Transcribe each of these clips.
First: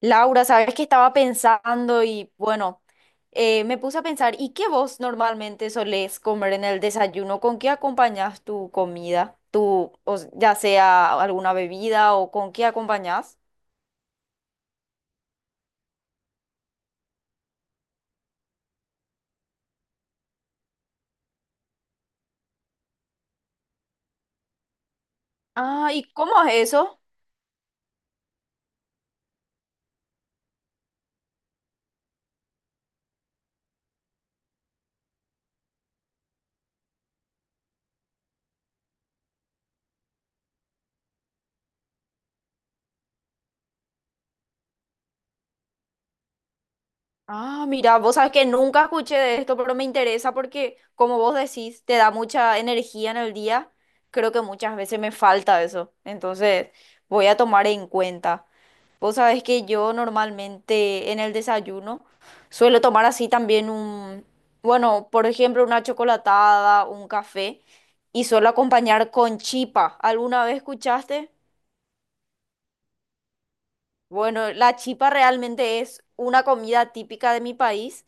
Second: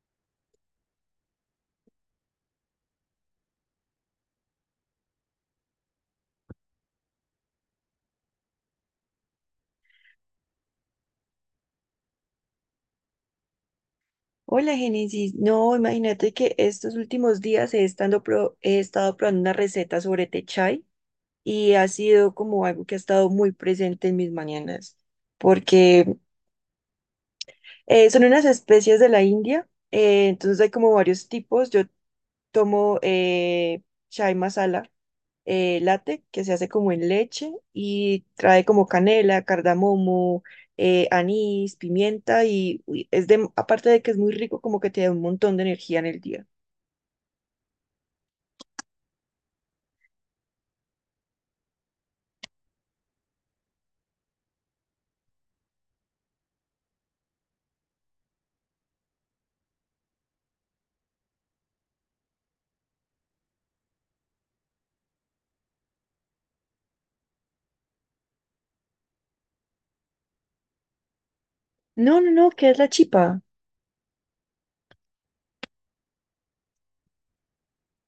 Laura, sabes que estaba pensando y bueno, me puse a pensar, ¿y qué vos normalmente solés comer en el desayuno? ¿Con qué acompañás tu comida? Ya sea alguna bebida o con qué acompañás? Hola, Génesis. No, imagínate que estos últimos días he estado probando una receta sobre té chai y ha sido como algo que ha estado muy presente en mis mañanas, Ah, ¿y porque cómo es eso? Son unas especies de la India, entonces hay como varios tipos. Yo tomo chai masala, latte que se hace como en leche y trae como canela, cardamomo, anís, pimienta y uy, es de, aparte de que es muy rico, como que te da un montón de energía en el día. Ah, mira, vos sabes que nunca escuché de esto, pero me interesa porque, como vos decís, te da mucha energía en el día. Creo que muchas veces me falta eso, entonces voy a tomar en cuenta. Vos sabés que yo normalmente en el desayuno suelo tomar así también un, bueno, por ejemplo, una chocolatada, un café y suelo acompañar con chipa. ¿Alguna vez escuchaste? No, ¿qué es la chipa? Bueno, la chipa realmente es una comida típica de mi país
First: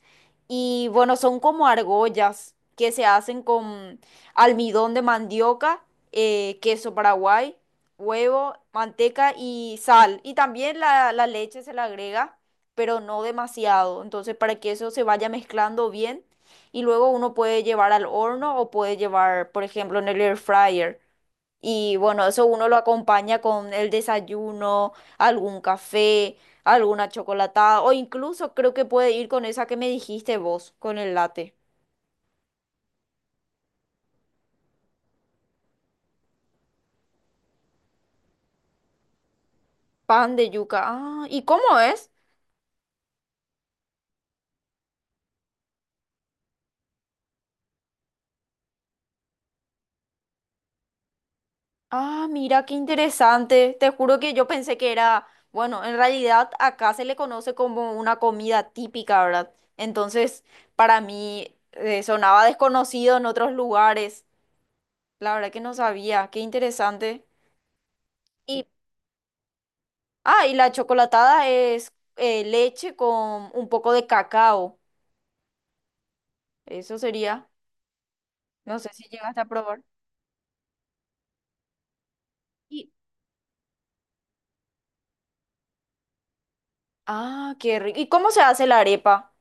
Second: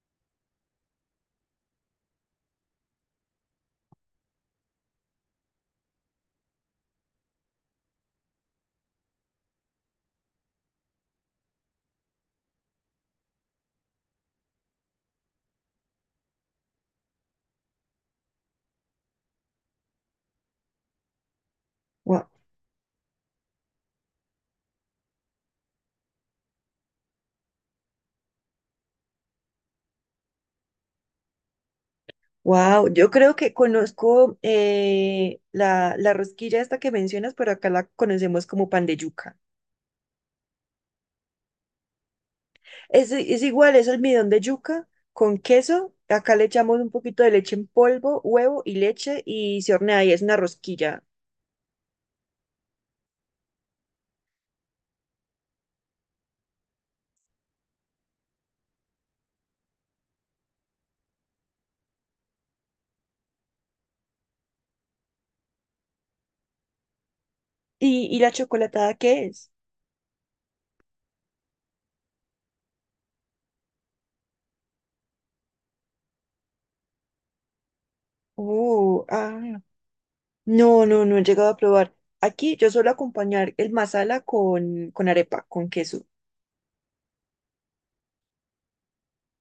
y bueno, son como argollas que se hacen con almidón de mandioca, queso paraguay, huevo, manteca y sal. Y también la leche se le agrega, pero no demasiado. Entonces, para que eso se vaya mezclando bien y luego uno puede llevar al horno o puede llevar, por ejemplo, en el air fryer. Y bueno, eso uno lo acompaña con el desayuno, algún café, alguna chocolatada, o incluso creo que puede ir con esa que me dijiste vos, con el latte. Wow, yo creo que conozco la rosquilla esta que mencionas, pero acá la conocemos como pan de yuca. Pan de yuca. Ah, ¿y cómo es? Es igual, es almidón de yuca con queso. Acá le echamos un poquito de leche en polvo, huevo y leche y se hornea y es una rosquilla. Ah, mira, qué interesante. Te juro que yo pensé que era, bueno, en realidad acá se le conoce como una comida típica, ¿verdad? Entonces, para mí sonaba desconocido en otros lugares. La verdad que no sabía. Qué interesante. Y la Y chocolatada qué es? ah, y la chocolatada es leche con un poco de cacao. Eso sería. No sé Oh, si ah, llegaste a probar. No he llegado a probar. Aquí yo suelo Y, acompañar el masala con arepa, con queso. ah, qué rico. ¿Y cómo se hace la arepa?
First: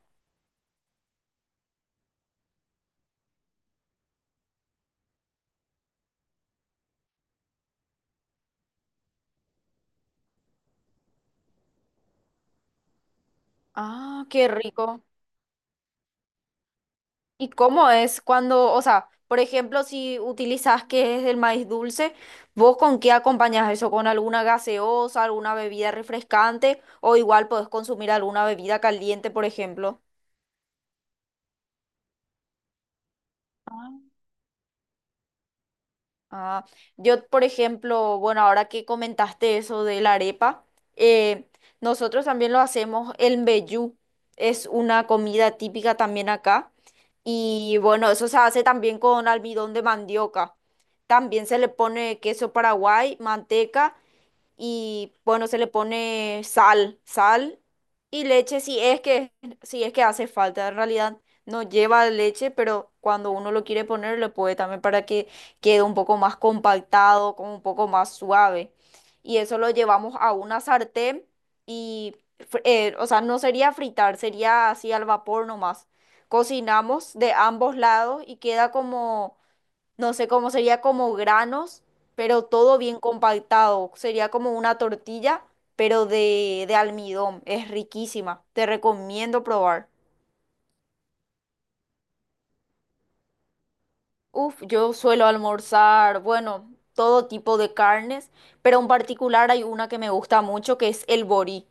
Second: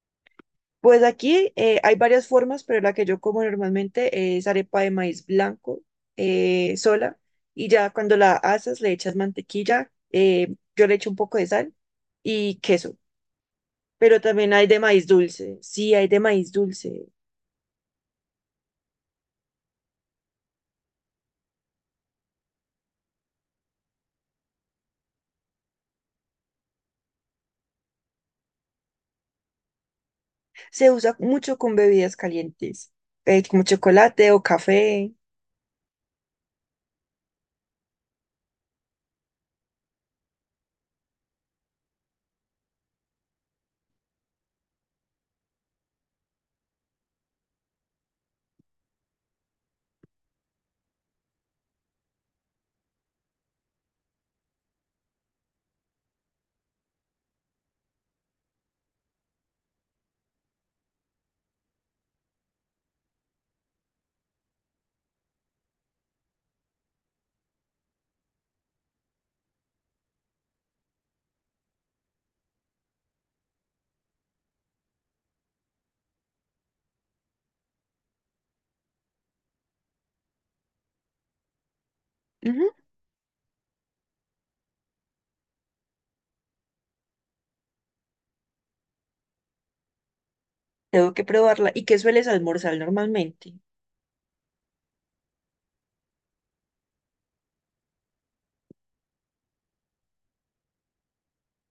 Pues aquí hay varias formas, pero la que yo como normalmente es arepa de maíz blanco sola. Y ya cuando la haces le echas mantequilla, yo le echo un poco de sal y queso. Pero Ah, qué también hay de rico. maíz dulce. Sí, hay de maíz dulce. ¿Y cómo es cuando, o sea, por ejemplo, si utilizas que es el maíz dulce, ¿vos con qué acompañas eso? ¿Con alguna gaseosa, alguna bebida refrescante? O igual podés consumir alguna bebida caliente, por ejemplo. Se usa mucho con bebidas calientes, como chocolate o café. Ah, yo, por ejemplo, bueno, ahora que comentaste eso de la arepa, eh, nosotros también lo hacemos, el mbejú es una comida típica también acá y bueno, eso se hace también con almidón de mandioca. También se le pone queso paraguay, manteca y bueno, se le pone sal, sal y leche si es que, si es que hace falta. En realidad no lleva leche, pero cuando uno lo quiere poner, le puede también para que quede un poco más compactado, como un poco más suave. Y eso lo llevamos a una sartén y, o sea, no sería fritar, sería así al vapor nomás. Cocinamos de ambos lados y queda como no sé cómo sería como granos, pero todo bien compactado. Sería como una tortilla, pero de almidón. Es riquísima. Te recomiendo probar. Tengo que probarla. ¿Y qué sueles almorzar normalmente? Uf, yo suelo almorzar, bueno, todo tipo de carnes, pero en particular hay una que me gusta mucho que es el borí.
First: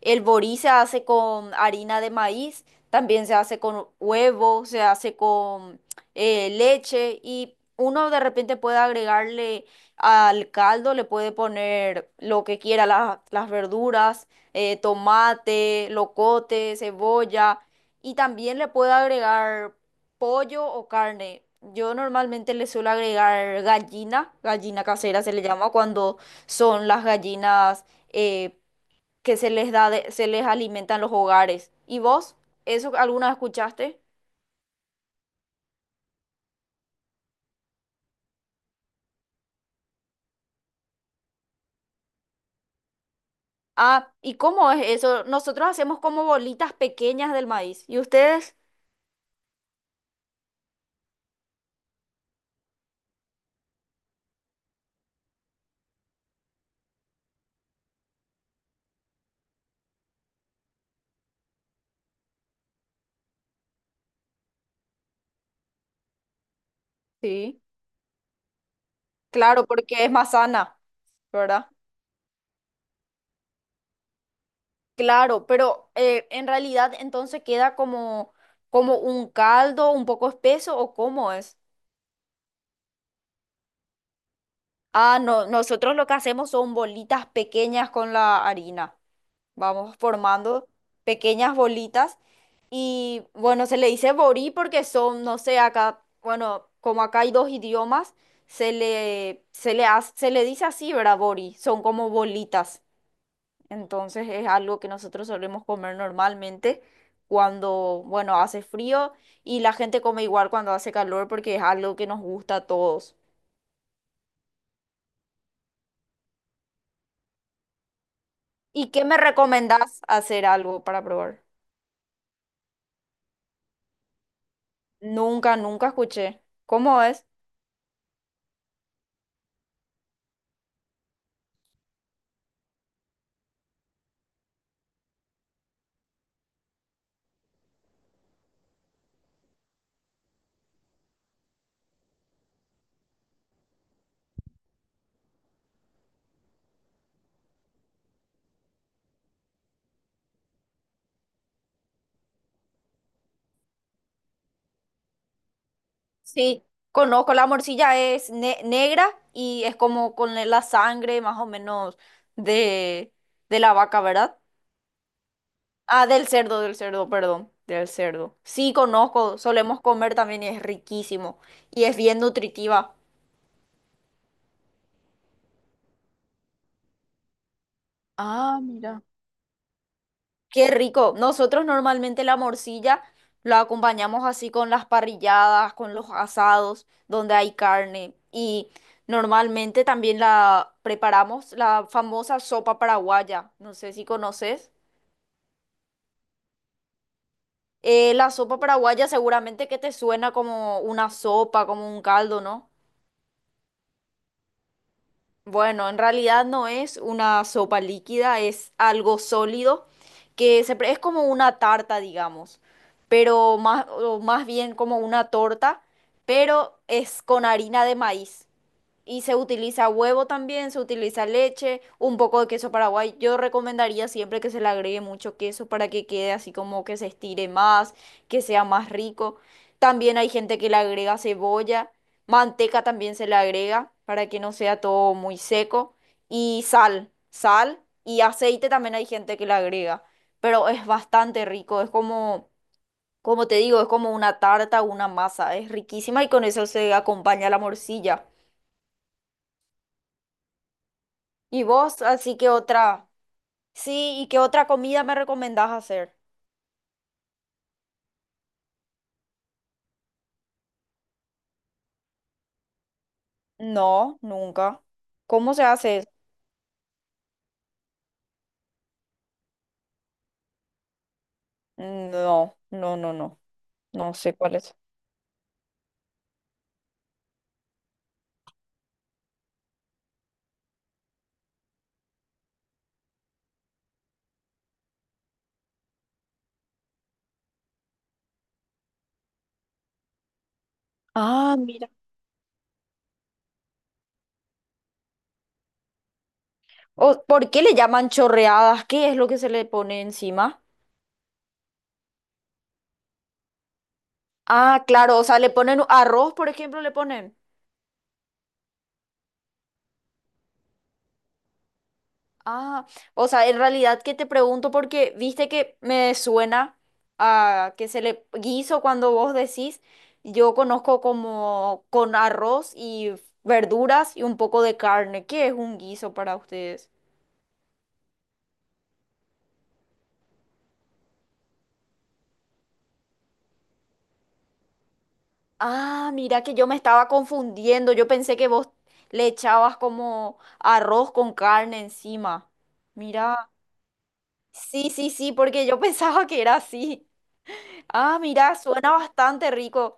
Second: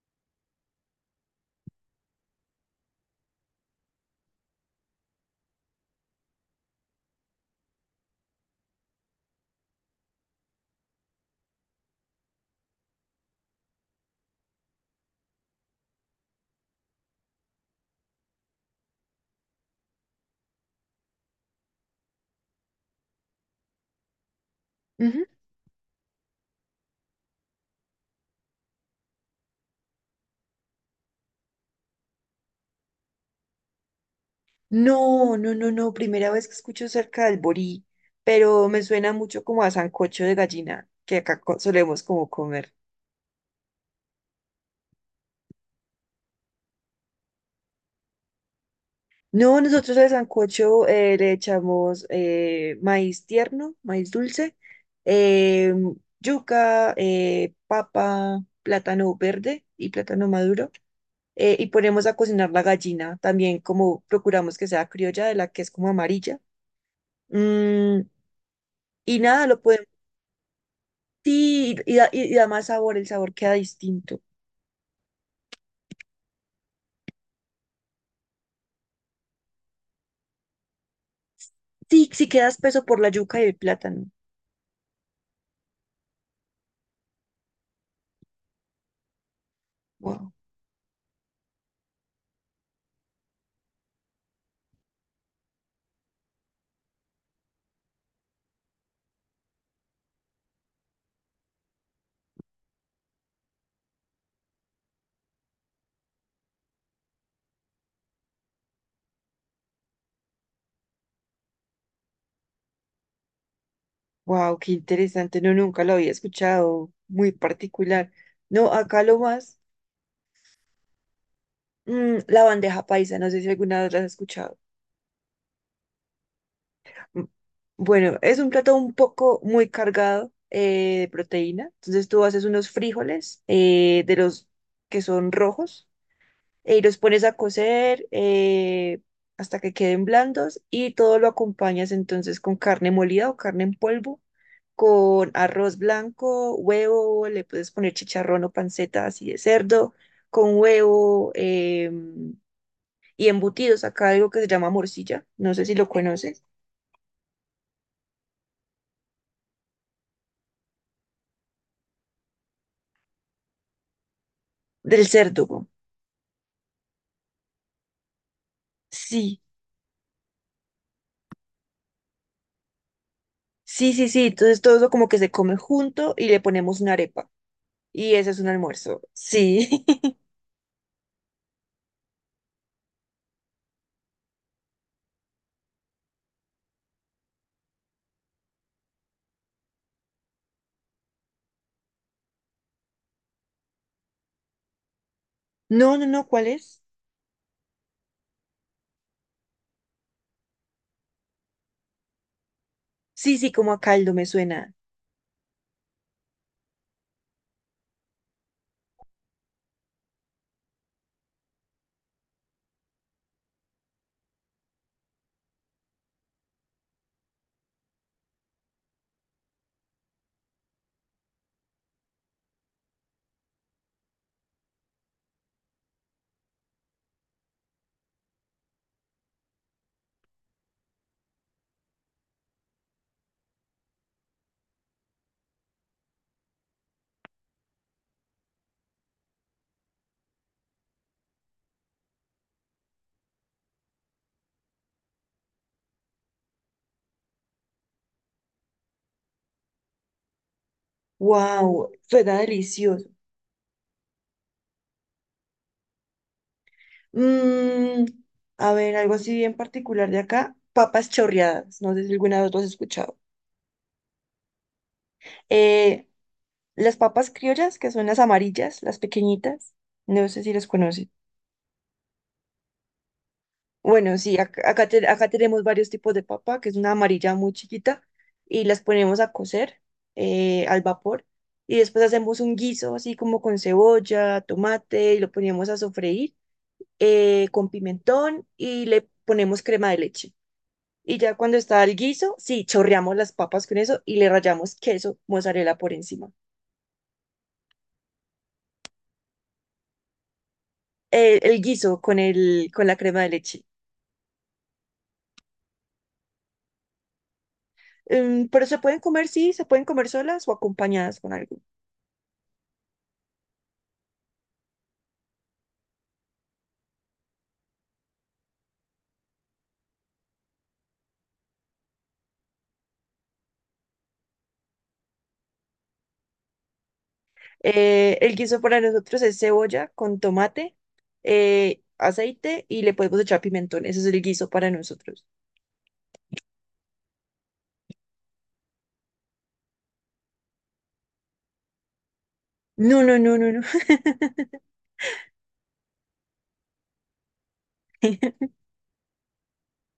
El borí se hace con harina de maíz, también se hace con huevo, se hace con leche y uno de repente puede agregarle al caldo, le puede poner lo que quiera, las verduras, tomate, locote, cebolla y también le puede agregar pollo o carne. Yo normalmente le suelo agregar gallina, gallina casera Ujú. se le llama cuando son las gallinas eh, que se les alimenta en los hogares. ¿Y vos? ¿Eso alguna vez escuchaste? No. Primera vez que escucho cerca del borí, pero me suena mucho como a sancocho de gallina, que solemos como comer. Ah, ¿y cómo es eso? Nosotros hacemos como bolitas pequeñas del maíz. ¿Y ustedes? No, nosotros al sancocho le echamos maíz tierno, maíz dulce, eh, yuca, papa, plátano verde y plátano maduro. Y ponemos a cocinar la gallina, también como procuramos que sea criolla, de la que es como amarilla. Sí, Mm. Y nada, lo claro, podemos, porque es más sana, ¿verdad? sí, y da más sabor, el sabor queda distinto. Claro, pero en realidad entonces queda como, como un caldo un poco espeso ¿o cómo es? Sí, sí queda espeso por la yuca y el plátano. Ah, no, nosotros lo que hacemos son bolitas pequeñas con la harina. Vamos Wow, formando pequeñas bolitas. Y bueno, se le dice borí porque son, no sé, acá, bueno, como acá hay dos idiomas, se le dice así, ¿verdad? Borí, son como bolitas. Entonces es algo que nosotros solemos comer normalmente cuando, bueno, hace frío y la gente come igual cuando hace calor porque es algo que nos gusta a todos. wow, qué interesante. No, nunca lo había escuchado. Muy particular. No, ¿Y acá qué me lo más, recomendás hacer algo para probar? mm, la bandeja paisa. No sé si alguna vez la has escuchado. Nunca, nunca escuché. ¿Cómo Mm. es? Bueno, es un plato un poco muy cargado de proteína. Entonces tú haces unos frijoles de los que son rojos. Y los pones a cocer hasta que queden blandos y todo lo acompañas entonces con carne molida o carne en polvo, con arroz blanco, huevo, le puedes poner chicharrón o panceta así de cerdo, con huevo y embutidos. Acá algo que se llama morcilla, no sé si lo conoces, Sí, conozco, la morcilla es negra y es como con la sangre más o menos de, de la vaca, ¿verdad? del cerdo. Güey. Ah, del cerdo, perdón, del cerdo. Sí, conozco, Sí, solemos comer también y es riquísimo y es bien nutritiva. sí. Entonces todo eso como que se come junto y le ponemos una arepa. Y ese es un Ah, almuerzo. mira. Sí. Qué rico. Nosotros normalmente la morcilla la acompañamos así con las parrilladas, con los asados, donde hay carne. Y normalmente también la preparamos la famosa sopa paraguaya. No sé si conoces. No, ¿cuál es? La sopa paraguaya seguramente que te suena como una sopa, como un caldo, ¿no? Sí, sí, como a caldo me suena. Bueno, en realidad no es una sopa líquida, es algo sólido que es como una tarta, digamos, pero más, o más bien como una torta, pero es con harina de maíz. Y se utiliza huevo también, se utiliza leche, un poco de queso paraguay. Yo recomendaría siempre que se le agregue mucho queso para que quede así como que se estire más, que sea más rico. También hay gente que le agrega cebolla, manteca también se le agrega para que no sea todo muy seco. Y sal, sal y aceite también hay gente que le agrega. Pero es bastante rico, es como, como te digo, es como una tarta, una masa, es riquísima y con eso se acompaña la morcilla. ¿Y Wow, vos, suena así que delicioso. otra? Sí, ¿y qué otra comida me recomendás hacer? Mm, a ver, algo así bien particular de acá, papas chorreadas. No sé si alguna vez lo has escuchado. No, nunca. ¿Cómo se hace Eh, eso? las papas criollas, que son las amarillas, las pequeñitas, no sé si las conoces. No, no, no, no. No Bueno, sé sí, cuál es. Acá tenemos varios tipos de papa, que es una amarilla muy chiquita, y las ponemos a cocer al vapor. Y después hacemos un guiso así como con cebolla, tomate, y lo ponemos a sofreír con pimentón y le ponemos crema de leche. Y ya Ah, cuando está mira. el guiso, sí, chorreamos las papas con eso y le rallamos queso, mozzarella por encima. O- ¿por qué le llaman chorreadas? ¿Qué es lo que se le pone encima? Guiso con la crema de leche. Ah, claro, o sea, le ponen arroz, por ejemplo, le ponen. Pero se pueden comer, sí, se pueden comer solas o acompañadas con algo. Ah, o sea, en realidad que te pregunto porque viste que me suena a que se le guiso cuando vos decís, yo conozco como con arroz y verduras y un poco de carne. ¿Qué es un guiso para ustedes? El guiso para nosotros es cebolla con tomate, aceite y le podemos echar pimentón. Ese es el guiso para nosotros. Ah, mira que yo me estaba confundiendo. Yo pensé que vos le echabas como arroz con carne encima. No, no, no, no, Mira, no. sí, sí, sí, porque yo pensaba que era así. Ah, mira, suena bastante rico.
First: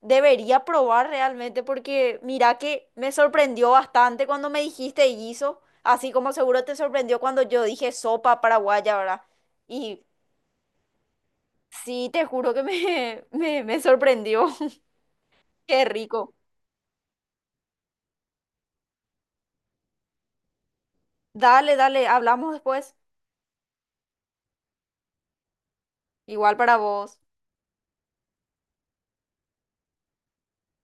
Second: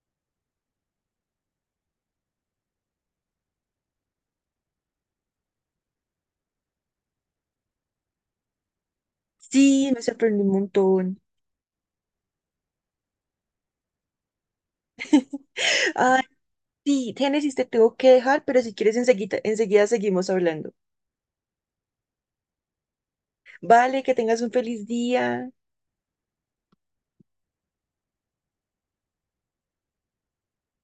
Debería probar realmente porque mira que me sorprendió bastante cuando me dijiste guiso, así como seguro te sorprendió cuando yo dije sopa paraguaya, ¿verdad? Sí, me Y sorprendió un montón. sí, te juro que me sorprendió. Qué rico. Sí, Génesis, te tengo que dejar, pero si quieres enseguida seguimos hablando. Dale, dale, hablamos después. Vale, que tengas un feliz día. Igual para vos.